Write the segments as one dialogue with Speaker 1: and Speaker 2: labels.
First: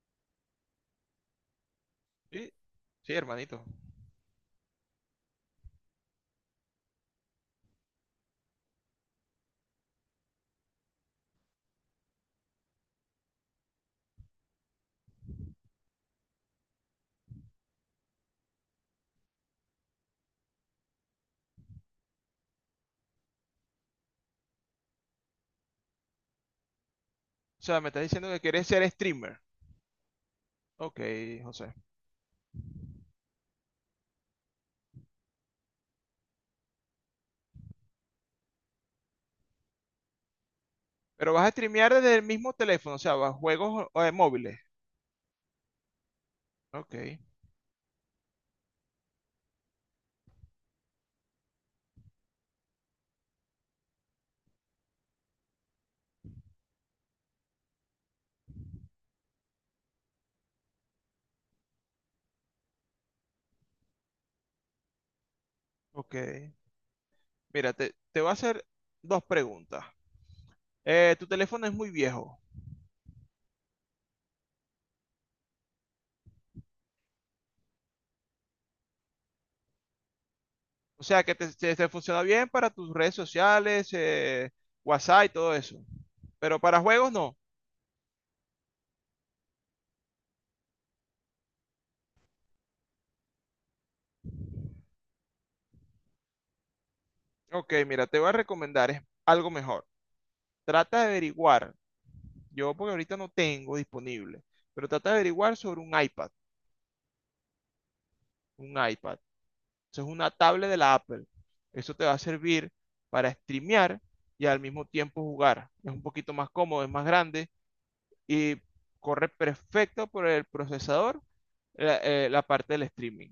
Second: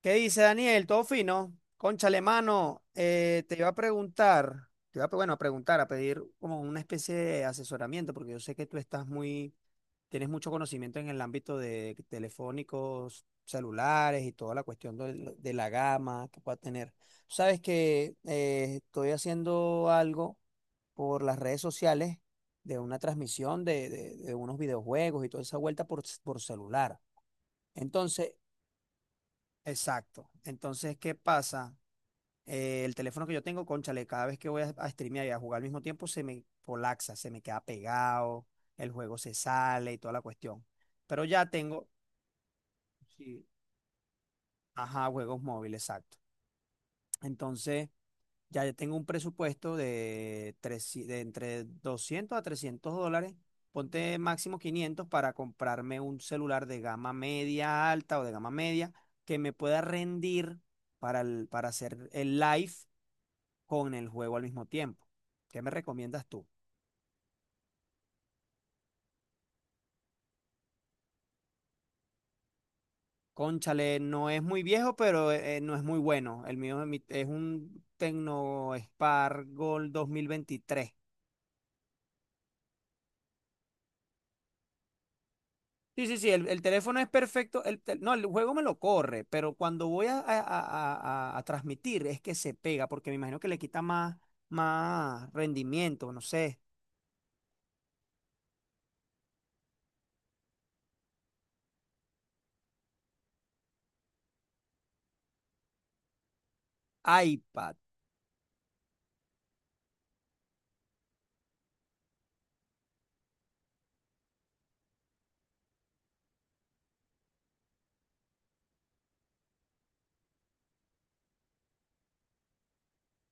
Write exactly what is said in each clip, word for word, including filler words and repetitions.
Speaker 1: ¿Qué dice Daniel? ¿Todo fino? Cónchale,
Speaker 2: Sí,
Speaker 1: mano,
Speaker 2: sí,
Speaker 1: eh, te
Speaker 2: hermanito.
Speaker 1: iba a preguntar, te iba a, pre- bueno, a preguntar, a pedir como una especie de asesoramiento, porque yo sé que tú estás muy, tienes mucho conocimiento en el ámbito de telefónicos, celulares y toda la cuestión del- de, la gama que pueda tener. Tú sabes que eh, estoy haciendo algo por las redes sociales de una transmisión de, de- de unos videojuegos y toda esa vuelta por, por celular.
Speaker 2: O sea, me estás diciendo
Speaker 1: Entonces,
Speaker 2: que quieres ser streamer.
Speaker 1: exacto. Entonces,
Speaker 2: Ok,
Speaker 1: ¿qué
Speaker 2: José.
Speaker 1: pasa? Eh, el teléfono que yo tengo, cónchale, cada vez que voy a, a streamear y a jugar al mismo tiempo, se me colapsa, se me queda pegado, el juego se sale y toda la cuestión. Pero
Speaker 2: Pero vas
Speaker 1: ya
Speaker 2: a
Speaker 1: tengo.
Speaker 2: streamear desde el mismo teléfono, o sea, vas a
Speaker 1: Sí,
Speaker 2: juegos o- eh, móviles.
Speaker 1: ajá, juegos móviles, exacto.
Speaker 2: Ok,
Speaker 1: Entonces, ya yo tengo un presupuesto de, tres, de entre doscientos a trescientos dólares, ponte máximo quinientos para comprarme un celular de gama media alta o de gama media que me pueda rendir para, el- para hacer el live con el juego al mismo tiempo. ¿Qué me
Speaker 2: ok.
Speaker 1: recomiendas tú?
Speaker 2: Mira, te, te voy a hacer dos preguntas. Eh, tu teléfono es muy viejo.
Speaker 1: Cónchale, no es muy viejo, pero eh, no es muy bueno. El mío es mi- es un Tecno Spark Gold dos mil veintitrés.
Speaker 2: O sea, que te, te- te funciona bien para tus redes sociales, eh, WhatsApp y todo eso.
Speaker 1: Sí, sí, sí, el, el
Speaker 2: Pero para
Speaker 1: teléfono es
Speaker 2: juegos no.
Speaker 1: perfecto. El tel- no, el juego me lo corre, pero cuando voy a, a- a- a- a transmitir es que se pega, porque me imagino que le quita más, más rendimiento, no sé.
Speaker 2: Ok, mira, te voy a recomendar es algo mejor. Trata de averiguar. Yo porque ahorita no tengo disponible. Pero trata de averiguar sobre un iPad.
Speaker 1: iPad.
Speaker 2: Un iPad. Eso es una tablet de la Apple. Eso te va a servir para streamear y al mismo tiempo jugar. Es un poquito más cómodo, es más grande y corre perfecto por el procesador la, eh, la parte del streaming.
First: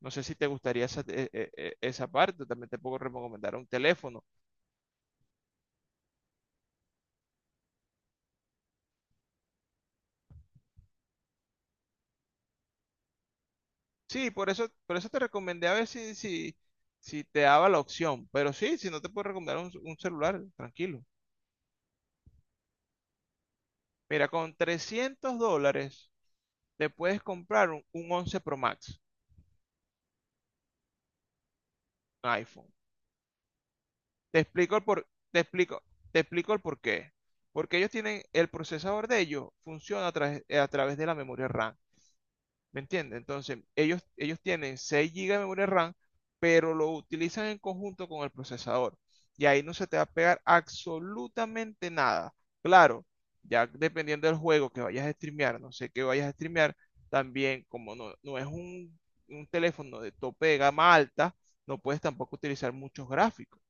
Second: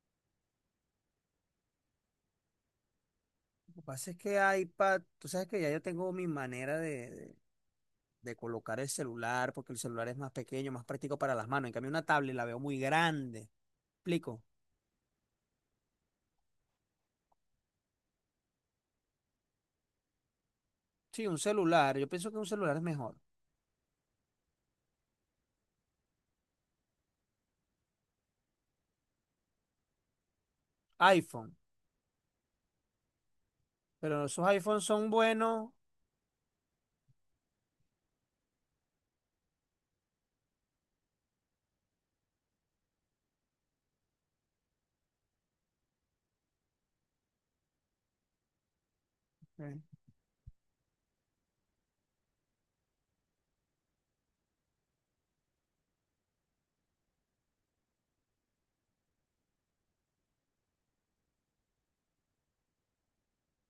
Speaker 2: No sé si te gustaría esa, eh, eh, eh, esa parte, también te puedo recomendar un
Speaker 1: Lo que pasa es
Speaker 2: teléfono.
Speaker 1: que iPad, tú sabes que ya yo tengo mi manera de, de- de colocar el celular, porque el celular es más pequeño, más práctico para las manos. En cambio, una tablet la veo muy grande.
Speaker 2: Sí,
Speaker 1: ¿Explico?
Speaker 2: por eso, por eso te recomendé a ver si, si, si te daba la opción, pero sí, si no te puedo recomendar un, un celular, tranquilo.
Speaker 1: Sí, un celular. Yo pienso que un celular es mejor.
Speaker 2: Mira, con trescientos dólares te puedes comprar un, un once Pro Max.
Speaker 1: iPhone.
Speaker 2: iPhone.
Speaker 1: Pero
Speaker 2: Te
Speaker 1: esos
Speaker 2: explico
Speaker 1: iPhones
Speaker 2: el por,
Speaker 1: son
Speaker 2: te
Speaker 1: buenos.
Speaker 2: explico, Te explico el por qué. Porque ellos tienen, el procesador de ellos funciona a, través- eh, a través de la memoria RAM. ¿Me entiendes? Entonces, ellos, ellos tienen seis gigas de memoria RAM, pero lo utilizan en conjunto con el procesador. Y ahí no
Speaker 1: eh,
Speaker 2: se te va a pegar absolutamente nada. Claro, ya dependiendo del juego que vayas a streamear, no sé qué vayas a streamear, también como no, no es un, un teléfono de tope de gama alta, no puedes tampoco utilizar muchos gráficos,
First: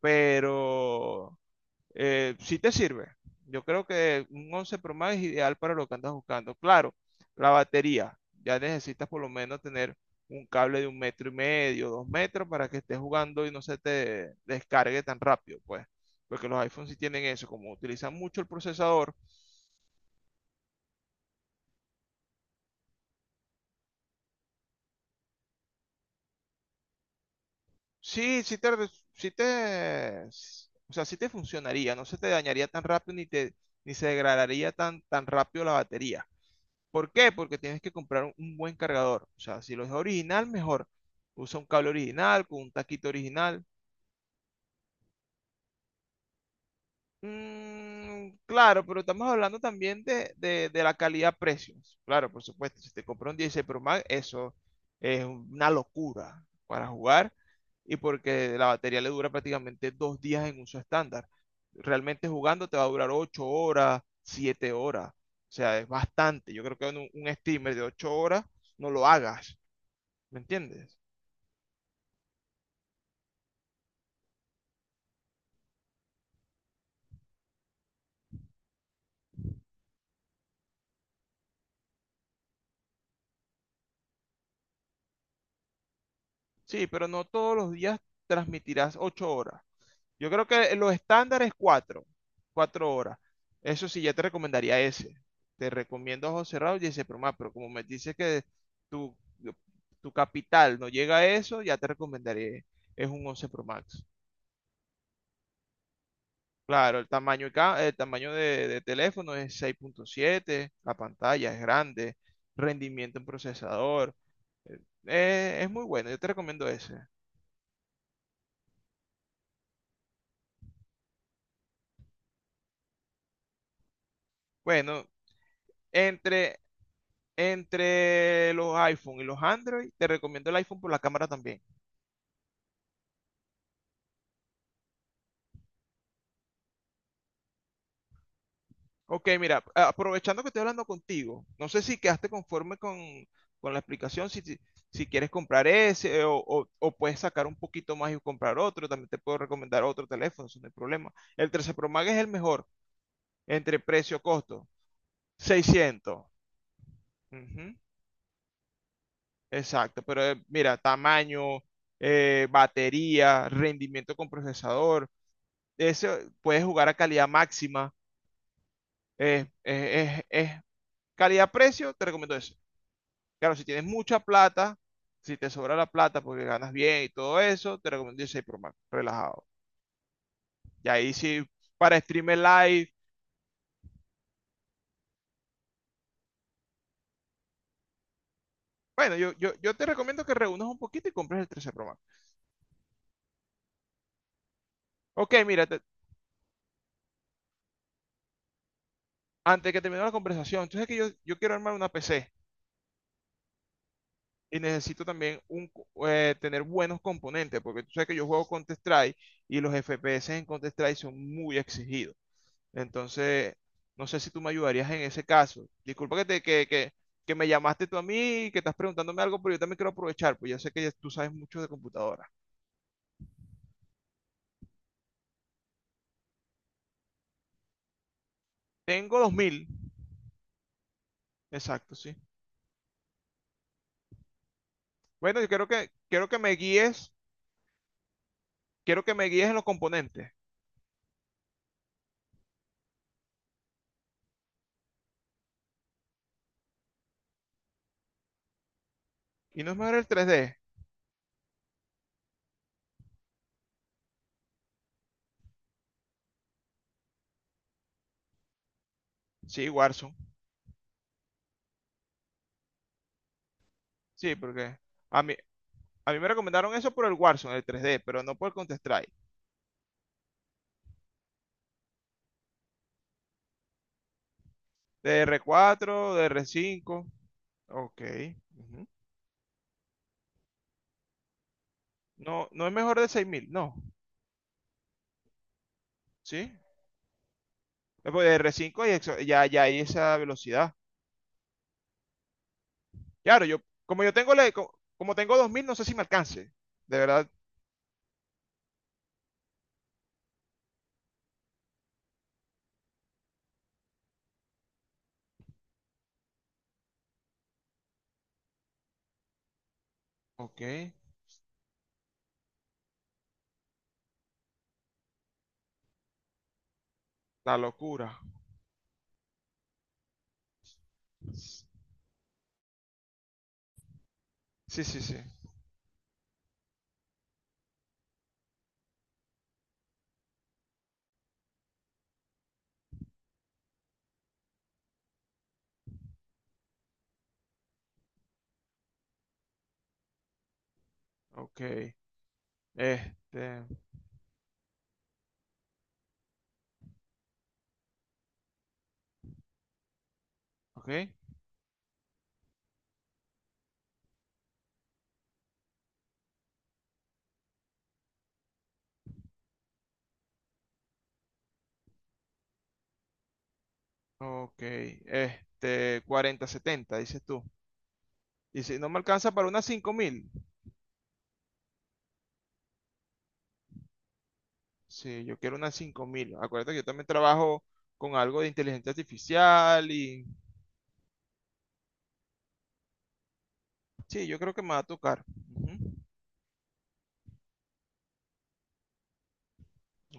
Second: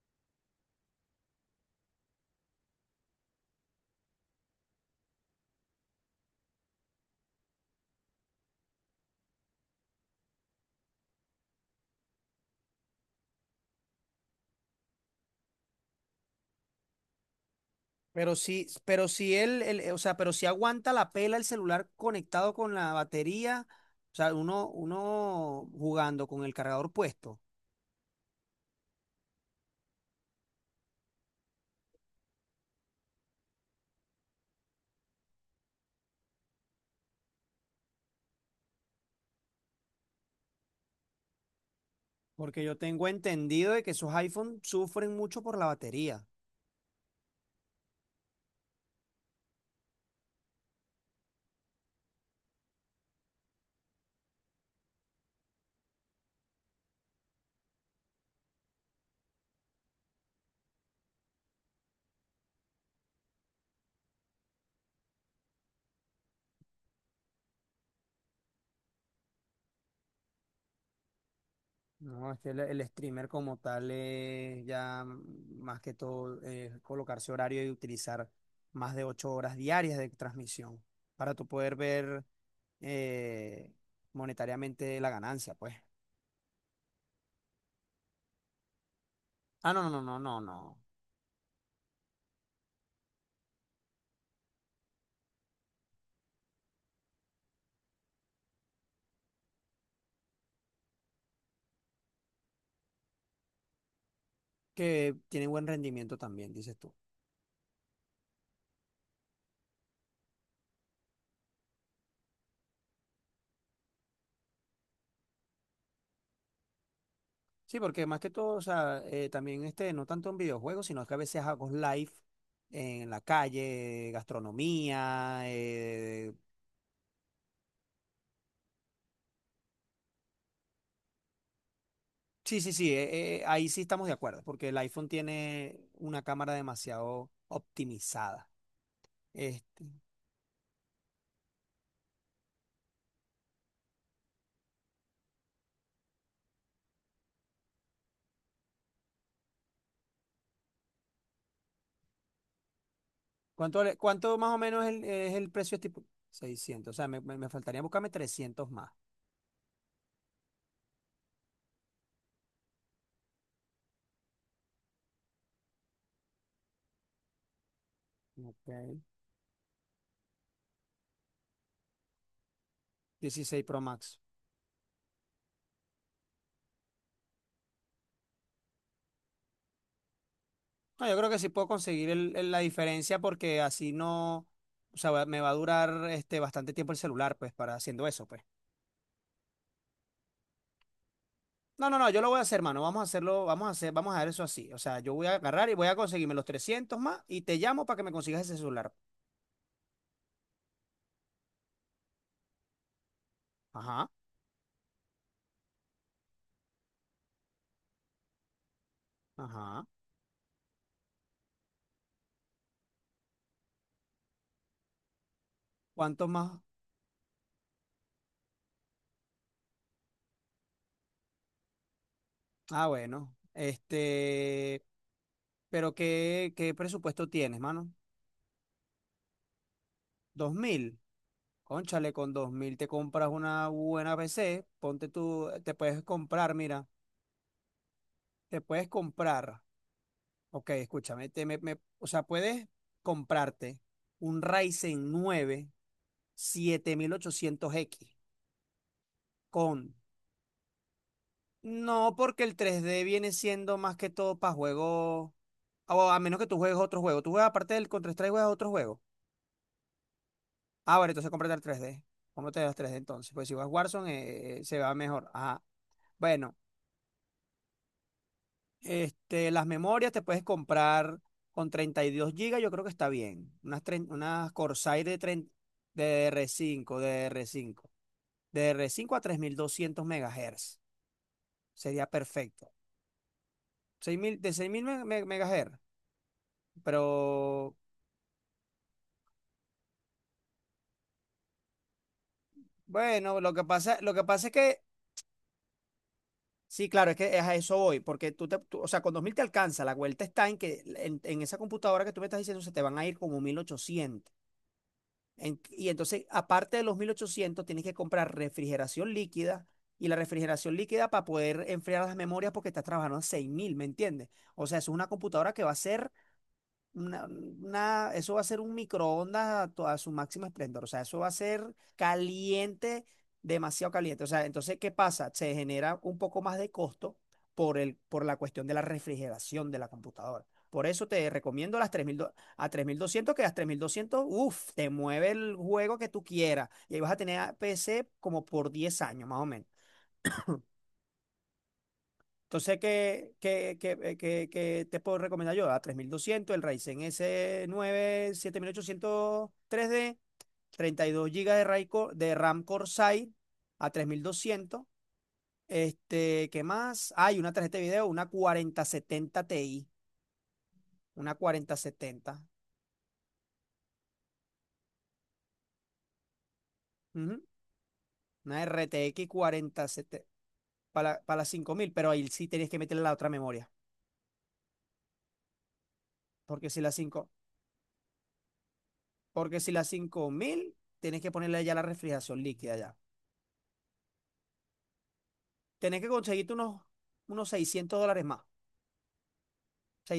Speaker 2: pero eh, sí te sirve. Yo creo que un once Pro Max es ideal para lo que andas buscando. Claro, la batería, ya necesitas por lo menos tener un cable de un metro y medio, dos metros, para que estés jugando y no se te descargue tan rápido, pues. Porque los iPhones sí tienen eso, como utilizan
Speaker 1: Pero
Speaker 2: mucho el
Speaker 1: sí, pero
Speaker 2: procesador.
Speaker 1: si él, el- eh, o sea, pero si aguanta la pela el celular conectado con la batería, o sea, uno, uno jugando con el cargador puesto.
Speaker 2: Sí, sí te, sí te, o sea, sí te funcionaría, no se te dañaría tan rápido, ni te, ni se degradaría tan, tan rápido la batería. ¿Por qué? Porque tienes que comprar un, un buen cargador. O sea, si lo es original, mejor. Usa un cable original, con
Speaker 1: Porque
Speaker 2: un
Speaker 1: yo tengo
Speaker 2: taquito original.
Speaker 1: entendido de que esos iPhones sufren mucho por la batería.
Speaker 2: Mm, claro, pero estamos hablando también de, de- de la calidad-precio. Claro, por supuesto. Si te compras un dieciséis Pro Max, eso es una locura para jugar. Y porque la batería le dura prácticamente dos días en uso estándar. Realmente jugando te va a durar ocho horas, siete horas. O sea, es bastante. Yo creo que un, un streamer de ocho horas no lo hagas. ¿Me entiendes?
Speaker 1: No, es que el, el streamer como tal es ya mm, más que todo eh, colocarse horario y utilizar más de ocho horas diarias de transmisión para tú poder ver eh, monetariamente la ganancia, pues.
Speaker 2: Sí, pero no todos los días transmitirás ocho horas.
Speaker 1: Ah, no, no, no, no,
Speaker 2: Yo
Speaker 1: no.
Speaker 2: creo que
Speaker 1: No.
Speaker 2: los estándares es cuatro, cuatro horas. Eso sí, ya te recomendaría ese. Te recomiendo ojos cerrados y ese programa, pero como me dices que tu, tu capital no llega a eso, ya te recomendaría, es un once Pro Max.
Speaker 1: Que tiene buen rendimiento también, dices tú.
Speaker 2: Claro, el tamaño, y ca- el tamaño de, de teléfono es seis punto siete, la pantalla es grande, rendimiento en procesador, eh, es muy bueno, yo te recomiendo ese.
Speaker 1: Sí, porque más que todo, o sea, eh, también este, no tanto en videojuegos, sino que a veces hago live en la calle,
Speaker 2: Bueno,
Speaker 1: gastronomía, eh,
Speaker 2: Entre, entre los iPhone y los Android, te recomiendo el iPhone por la cámara también.
Speaker 1: Sí, sí, sí, eh, eh, ahí sí estamos de acuerdo, porque el iPhone tiene una cámara demasiado optimizada.
Speaker 2: Ok, mira,
Speaker 1: Este,
Speaker 2: aprovechando que estoy hablando contigo, no sé si quedaste conforme con, con la explicación, si, si, si quieres comprar ese, eh, o, o- o puedes sacar un poquito más y comprar otro, también te puedo recomendar otro teléfono, eso no hay problema. El trece Pro Max es el mejor entre
Speaker 1: ¿cuánto, le- cuánto más o
Speaker 2: precio-costo,
Speaker 1: menos el- es el precio tipo?
Speaker 2: seiscientos.
Speaker 1: Seiscientos, o sea, me, me- me
Speaker 2: Ujú.
Speaker 1: faltaría buscarme trescientos más.
Speaker 2: Exacto, pero eh, mira, tamaño, eh, batería, rendimiento con procesador. Eso, puedes jugar a calidad máxima.
Speaker 1: Ok.
Speaker 2: eh, eh, es- es calidad-precio, te recomiendo eso. Claro,
Speaker 1: Dieciséis
Speaker 2: si
Speaker 1: Pro
Speaker 2: tienes
Speaker 1: Max.
Speaker 2: mucha plata, si te sobra la plata porque ganas bien y todo eso, te recomiendo el Pro Max, relajado. Y
Speaker 1: No,
Speaker 2: ahí
Speaker 1: yo creo que
Speaker 2: sí,
Speaker 1: sí puedo
Speaker 2: para
Speaker 1: conseguir el-
Speaker 2: streamer
Speaker 1: el- la
Speaker 2: live.
Speaker 1: diferencia porque así no, o sea, va- me va a durar este, bastante tiempo el celular, pues, para haciendo eso, pues.
Speaker 2: Bueno, yo, yo, yo te recomiendo que reúnas un poquito y compres el trece Pro
Speaker 1: No, no,
Speaker 2: Max.
Speaker 1: no, yo lo voy a hacer, mano. Vamos a hacerlo, vamos a hacer, vamos a dar eso así. O sea, yo voy a
Speaker 2: Ok, mira,
Speaker 1: agarrar y
Speaker 2: te-
Speaker 1: voy a conseguirme los trescientos más y te llamo para que me consigas ese celular.
Speaker 2: antes de que termine la conversación, entonces es que yo, yo quiero armar una P C
Speaker 1: Ajá,
Speaker 2: y necesito también, un, co- eh, tener buenos componentes, porque tú sabes que yo juego Counter-Strike y los
Speaker 1: ajá.
Speaker 2: F P S en Counter-Strike son muy exigidos. Entonces, no sé si tú me ayudarías en ese caso. Disculpa que,
Speaker 1: ¿Cuánto
Speaker 2: te,
Speaker 1: más?
Speaker 2: que, que, que me llamaste tú a mí y que estás preguntándome algo, pero yo también quiero aprovechar, pues ya sé que ya tú sabes mucho de computadora.
Speaker 1: Ah, bueno. Este, pero ¿qué, qué presupuesto tienes, mano?
Speaker 2: Tengo dos mil.
Speaker 1: Dos mil.
Speaker 2: Exacto,
Speaker 1: Cónchale,
Speaker 2: sí.
Speaker 1: con dos mil te compras una buena P C. Ponte
Speaker 2: Bueno, yo
Speaker 1: tú,
Speaker 2: quiero
Speaker 1: te
Speaker 2: que,
Speaker 1: puedes
Speaker 2: quiero que me
Speaker 1: comprar, mira,
Speaker 2: guíes,
Speaker 1: te puedes
Speaker 2: quiero que me guíes en
Speaker 1: comprar.
Speaker 2: los componentes.
Speaker 1: Ok, escúchame, te, me, me- o sea, puedes comprarte un Ryzen nueve siete mil ochocientos x
Speaker 2: ¿Y no es
Speaker 1: con
Speaker 2: mejor el tres d?
Speaker 1: no, porque el tres d viene siendo más que todo para juegos. O a menos que tú juegues otro juego. Tú juegas aparte del Counter-Strike, juegas otro juego.
Speaker 2: Sí, Warzone.
Speaker 1: Ah, bueno, entonces cómprate el tres d. Cómprate el tres d entonces. Pues si vas Warzone,
Speaker 2: Sí,
Speaker 1: eh, eh, se
Speaker 2: porque
Speaker 1: va
Speaker 2: a
Speaker 1: mejor.
Speaker 2: mí,
Speaker 1: Ajá.
Speaker 2: a mí me
Speaker 1: Bueno,
Speaker 2: recomendaron eso por el Warzone, el tres d, pero no por el Counter-Strike.
Speaker 1: este, las memorias te puedes comprar con treinta y dos gigas, yo creo que está bien. Unas, tren- unas Corsair
Speaker 2: D
Speaker 1: de,
Speaker 2: R
Speaker 1: tren-
Speaker 2: cuatro
Speaker 1: de
Speaker 2: 4
Speaker 1: D D R cinco,
Speaker 2: R cinco.
Speaker 1: DDR5.
Speaker 2: Ok. Ujú.
Speaker 1: DDR5 a tres mil doscientos megahertz sería
Speaker 2: No, no
Speaker 1: perfecto.
Speaker 2: es mejor de seis mil, ¿no?
Speaker 1: Seis mil, de seis mil megahertz.
Speaker 2: ¿Sí?
Speaker 1: Pero
Speaker 2: Después de r cinco hay exo- ya, ya hay esa velocidad.
Speaker 1: bueno,
Speaker 2: Claro,
Speaker 1: lo
Speaker 2: yo,
Speaker 1: que pasa,
Speaker 2: como yo
Speaker 1: lo que
Speaker 2: tengo
Speaker 1: pasa
Speaker 2: la-
Speaker 1: es
Speaker 2: co-
Speaker 1: que
Speaker 2: como tengo dos mil, no sé si me alcance.
Speaker 1: sí,
Speaker 2: De
Speaker 1: claro, es
Speaker 2: verdad.
Speaker 1: que es a eso voy, porque tú te, tú- o sea, con dos mil te alcanza, la vuelta está en que en, en esa computadora que tú me estás diciendo se te van a ir como mil ochocientos. En- y entonces, aparte de los mil ochocientos tienes que comprar refrigeración líquida, y la refrigeración
Speaker 2: Ok.
Speaker 1: líquida para poder enfriar las memorias porque estás trabajando a seis mil, ¿me entiendes? O sea, es una computadora que va a ser una,
Speaker 2: La
Speaker 1: una-
Speaker 2: locura.
Speaker 1: eso va a ser un microondas a, to- a su máximo esplendor. O sea, eso va a ser caliente, demasiado caliente. O sea, entonces,
Speaker 2: Sí,
Speaker 1: ¿qué
Speaker 2: sí, sí.
Speaker 1: pasa? Se genera un poco más de costo por el, por la cuestión de la refrigeración de la computadora. Por eso te recomiendo las tres mil do- a tres mil doscientos, que las tres mil doscientos, uff, te mueve el juego que tú quieras. Y ahí vas a tener a P C como por diez años, más o menos.
Speaker 2: Ok.
Speaker 1: Entonces, ¿qué,
Speaker 2: Este.
Speaker 1: qué- qué- eh, qué- qué te puedo recomendar yo? A tres mil doscientos, el Ryzen s nueve siete mil ochocientos tres d,
Speaker 2: Ok.
Speaker 1: treinta y dos gigas de, RAI co- de RAM Corsair a tres mil doscientos. Este, ¿qué más? Hay una tarjeta de video, una cuarenta setenta Ti, una cuarenta setenta,
Speaker 2: Ok. Este. Cuarenta setenta dices
Speaker 1: ujú,
Speaker 2: tú.
Speaker 1: una
Speaker 2: Y si no me
Speaker 1: R T X
Speaker 2: alcanza para unas cinco
Speaker 1: cuarenta setenta
Speaker 2: mil
Speaker 1: para, para las cinco mil, pero ahí sí tienes que meterle la otra memoria,
Speaker 2: Sí, yo quiero unas cinco mil.
Speaker 1: porque
Speaker 2: Acuérdate que
Speaker 1: si
Speaker 2: yo
Speaker 1: la
Speaker 2: también
Speaker 1: cinco
Speaker 2: trabajo con algo de inteligencia
Speaker 1: porque si la
Speaker 2: artificial y.
Speaker 1: cinco mil tienes que ponerle ya la refrigeración líquida, ya.
Speaker 2: Sí, yo creo que me va a tocar. Ujú.
Speaker 1: Tenés que conseguirte unos, unos seiscientos dólares más.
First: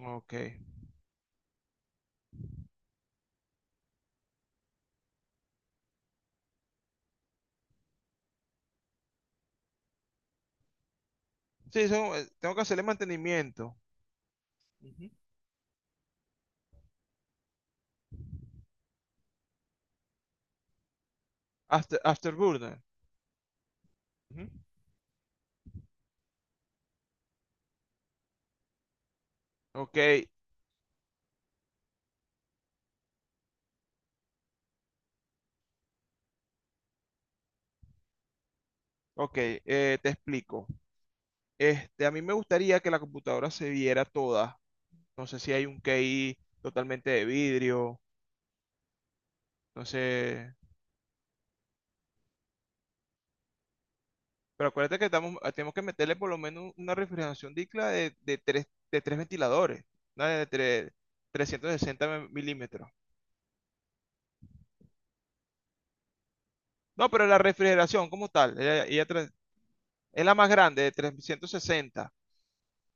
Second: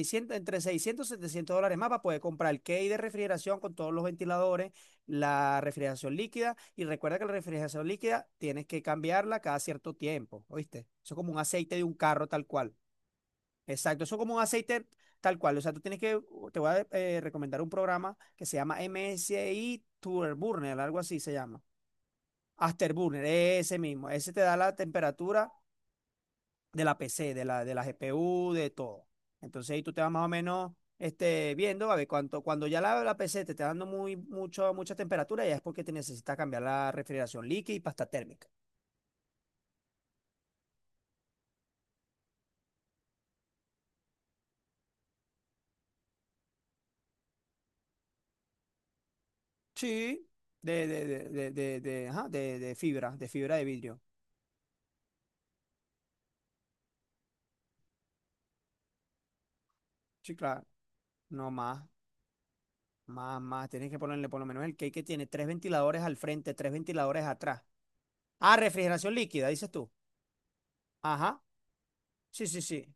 Speaker 2: Ok.
Speaker 1: Entre seiscientos y 700 dólares más para poder comprar el key de refrigeración con todos los ventiladores, la refrigeración líquida. Y recuerda que la refrigeración líquida tienes que cambiarla cada cierto tiempo, ¿oíste? Eso es como un aceite
Speaker 2: Sí,
Speaker 1: de un
Speaker 2: eso,
Speaker 1: carro,
Speaker 2: eh,
Speaker 1: tal
Speaker 2: tengo que
Speaker 1: cual.
Speaker 2: hacerle mantenimiento.
Speaker 1: Exacto, eso es como un aceite
Speaker 2: Ujú.
Speaker 1: tal cual. O sea, tú tienes que, te voy a eh, recomendar un programa que se llama M S I Turburner, algo así se llama.
Speaker 2: After, Afterburner.
Speaker 1: Afterburner, ese mismo. Ese te
Speaker 2: Ujú.
Speaker 1: da la temperatura de la P C, de la, de la G P U, de todo. Entonces ahí tú
Speaker 2: Ok,
Speaker 1: te vas más o menos este, viendo, a ver, cuánto, cuando ya la, la P C te está dando muy, mucho, mucha temperatura, ya es porque te necesitas cambiar la refrigeración líquida y pasta térmica.
Speaker 2: ok, eh, te explico. Este, a mí me gustaría que la computadora se viera toda. No sé si hay un K I totalmente de vidrio, no
Speaker 1: Sí,
Speaker 2: sé.
Speaker 1: de, de, de, de, de, de, ajá, de- de fibra, de fibra de vidrio.
Speaker 2: Pero acuérdate que estamos, ah, tenemos que meterle por lo menos una refrigeración dicla de, de, tres, de tres ventiladores, una
Speaker 1: Sí,
Speaker 2: de
Speaker 1: claro,
Speaker 2: tres-
Speaker 1: no
Speaker 2: trescientos
Speaker 1: más,
Speaker 2: sesenta milímetros.
Speaker 1: más, más. Tienes que ponerle por lo menos el cake que tiene tres ventiladores al frente, tres
Speaker 2: No,
Speaker 1: ventiladores
Speaker 2: pero la
Speaker 1: atrás.
Speaker 2: refrigeración como tal,
Speaker 1: Ah,
Speaker 2: ella, ella
Speaker 1: refrigeración
Speaker 2: tra-
Speaker 1: líquida, dices tú.
Speaker 2: es la más grande de
Speaker 1: Ajá,
Speaker 2: trescientos sesenta.
Speaker 1: sí, sí, sí.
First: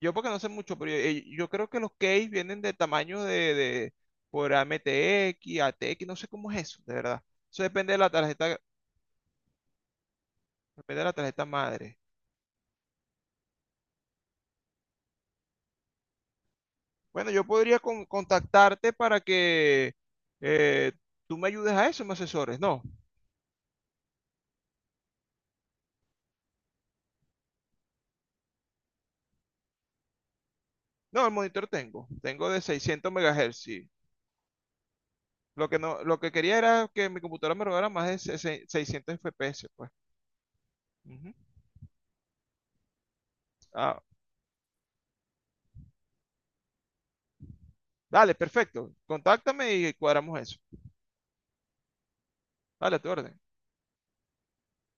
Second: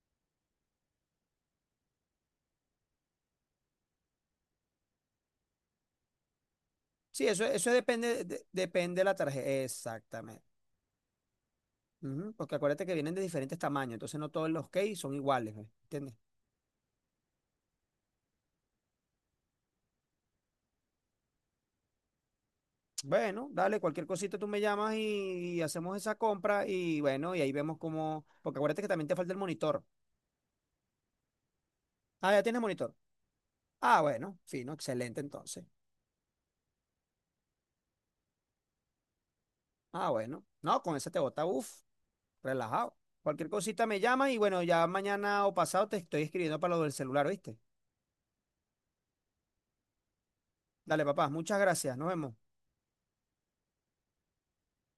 Speaker 2: Yo porque no sé mucho, pero yo, eh, yo creo que los keys vienen de tamaño de, de por A, A, M, T, X, A T, X, no sé cómo es eso, de verdad.
Speaker 1: Sí, eso,
Speaker 2: Eso
Speaker 1: eso
Speaker 2: depende de la
Speaker 1: depende, de-
Speaker 2: tarjeta,
Speaker 1: depende de la tarjeta. Exactamente.
Speaker 2: depende de la tarjeta madre.
Speaker 1: Ujú. Porque acuérdate que vienen de diferentes tamaños, entonces no todos los cakes son iguales, ¿eh? ¿Entiendes?
Speaker 2: Bueno, yo podría con- contactarte para que, eh, tú me ayudes a eso, me asesores. No,
Speaker 1: Bueno, dale, cualquier cosita tú me llamas y, y hacemos esa compra y bueno, y ahí vemos cómo, porque acuérdate que también te falta el monitor.
Speaker 2: no, el monitor tengo,
Speaker 1: Ah, ya
Speaker 2: tengo,
Speaker 1: tienes
Speaker 2: de
Speaker 1: monitor.
Speaker 2: seiscientos megahertz, sí.
Speaker 1: Ah, bueno, fino, excelente entonces.
Speaker 2: Lo que no, lo que quería era que mi computadora me robara más de se- se- seiscientos F P S, pues.
Speaker 1: Ah, bueno, no, con esa te
Speaker 2: Ujú.
Speaker 1: bota, uff, relajado. Cualquier cosita me
Speaker 2: Ah,
Speaker 1: llamas y bueno, ya mañana o pasado te estoy escribiendo para lo del celular, ¿viste?
Speaker 2: dale, perfecto. Contáctame y cuadramos eso.
Speaker 1: Dale, papá, muchas gracias, nos vemos.
Speaker 2: Dale, a tu orden.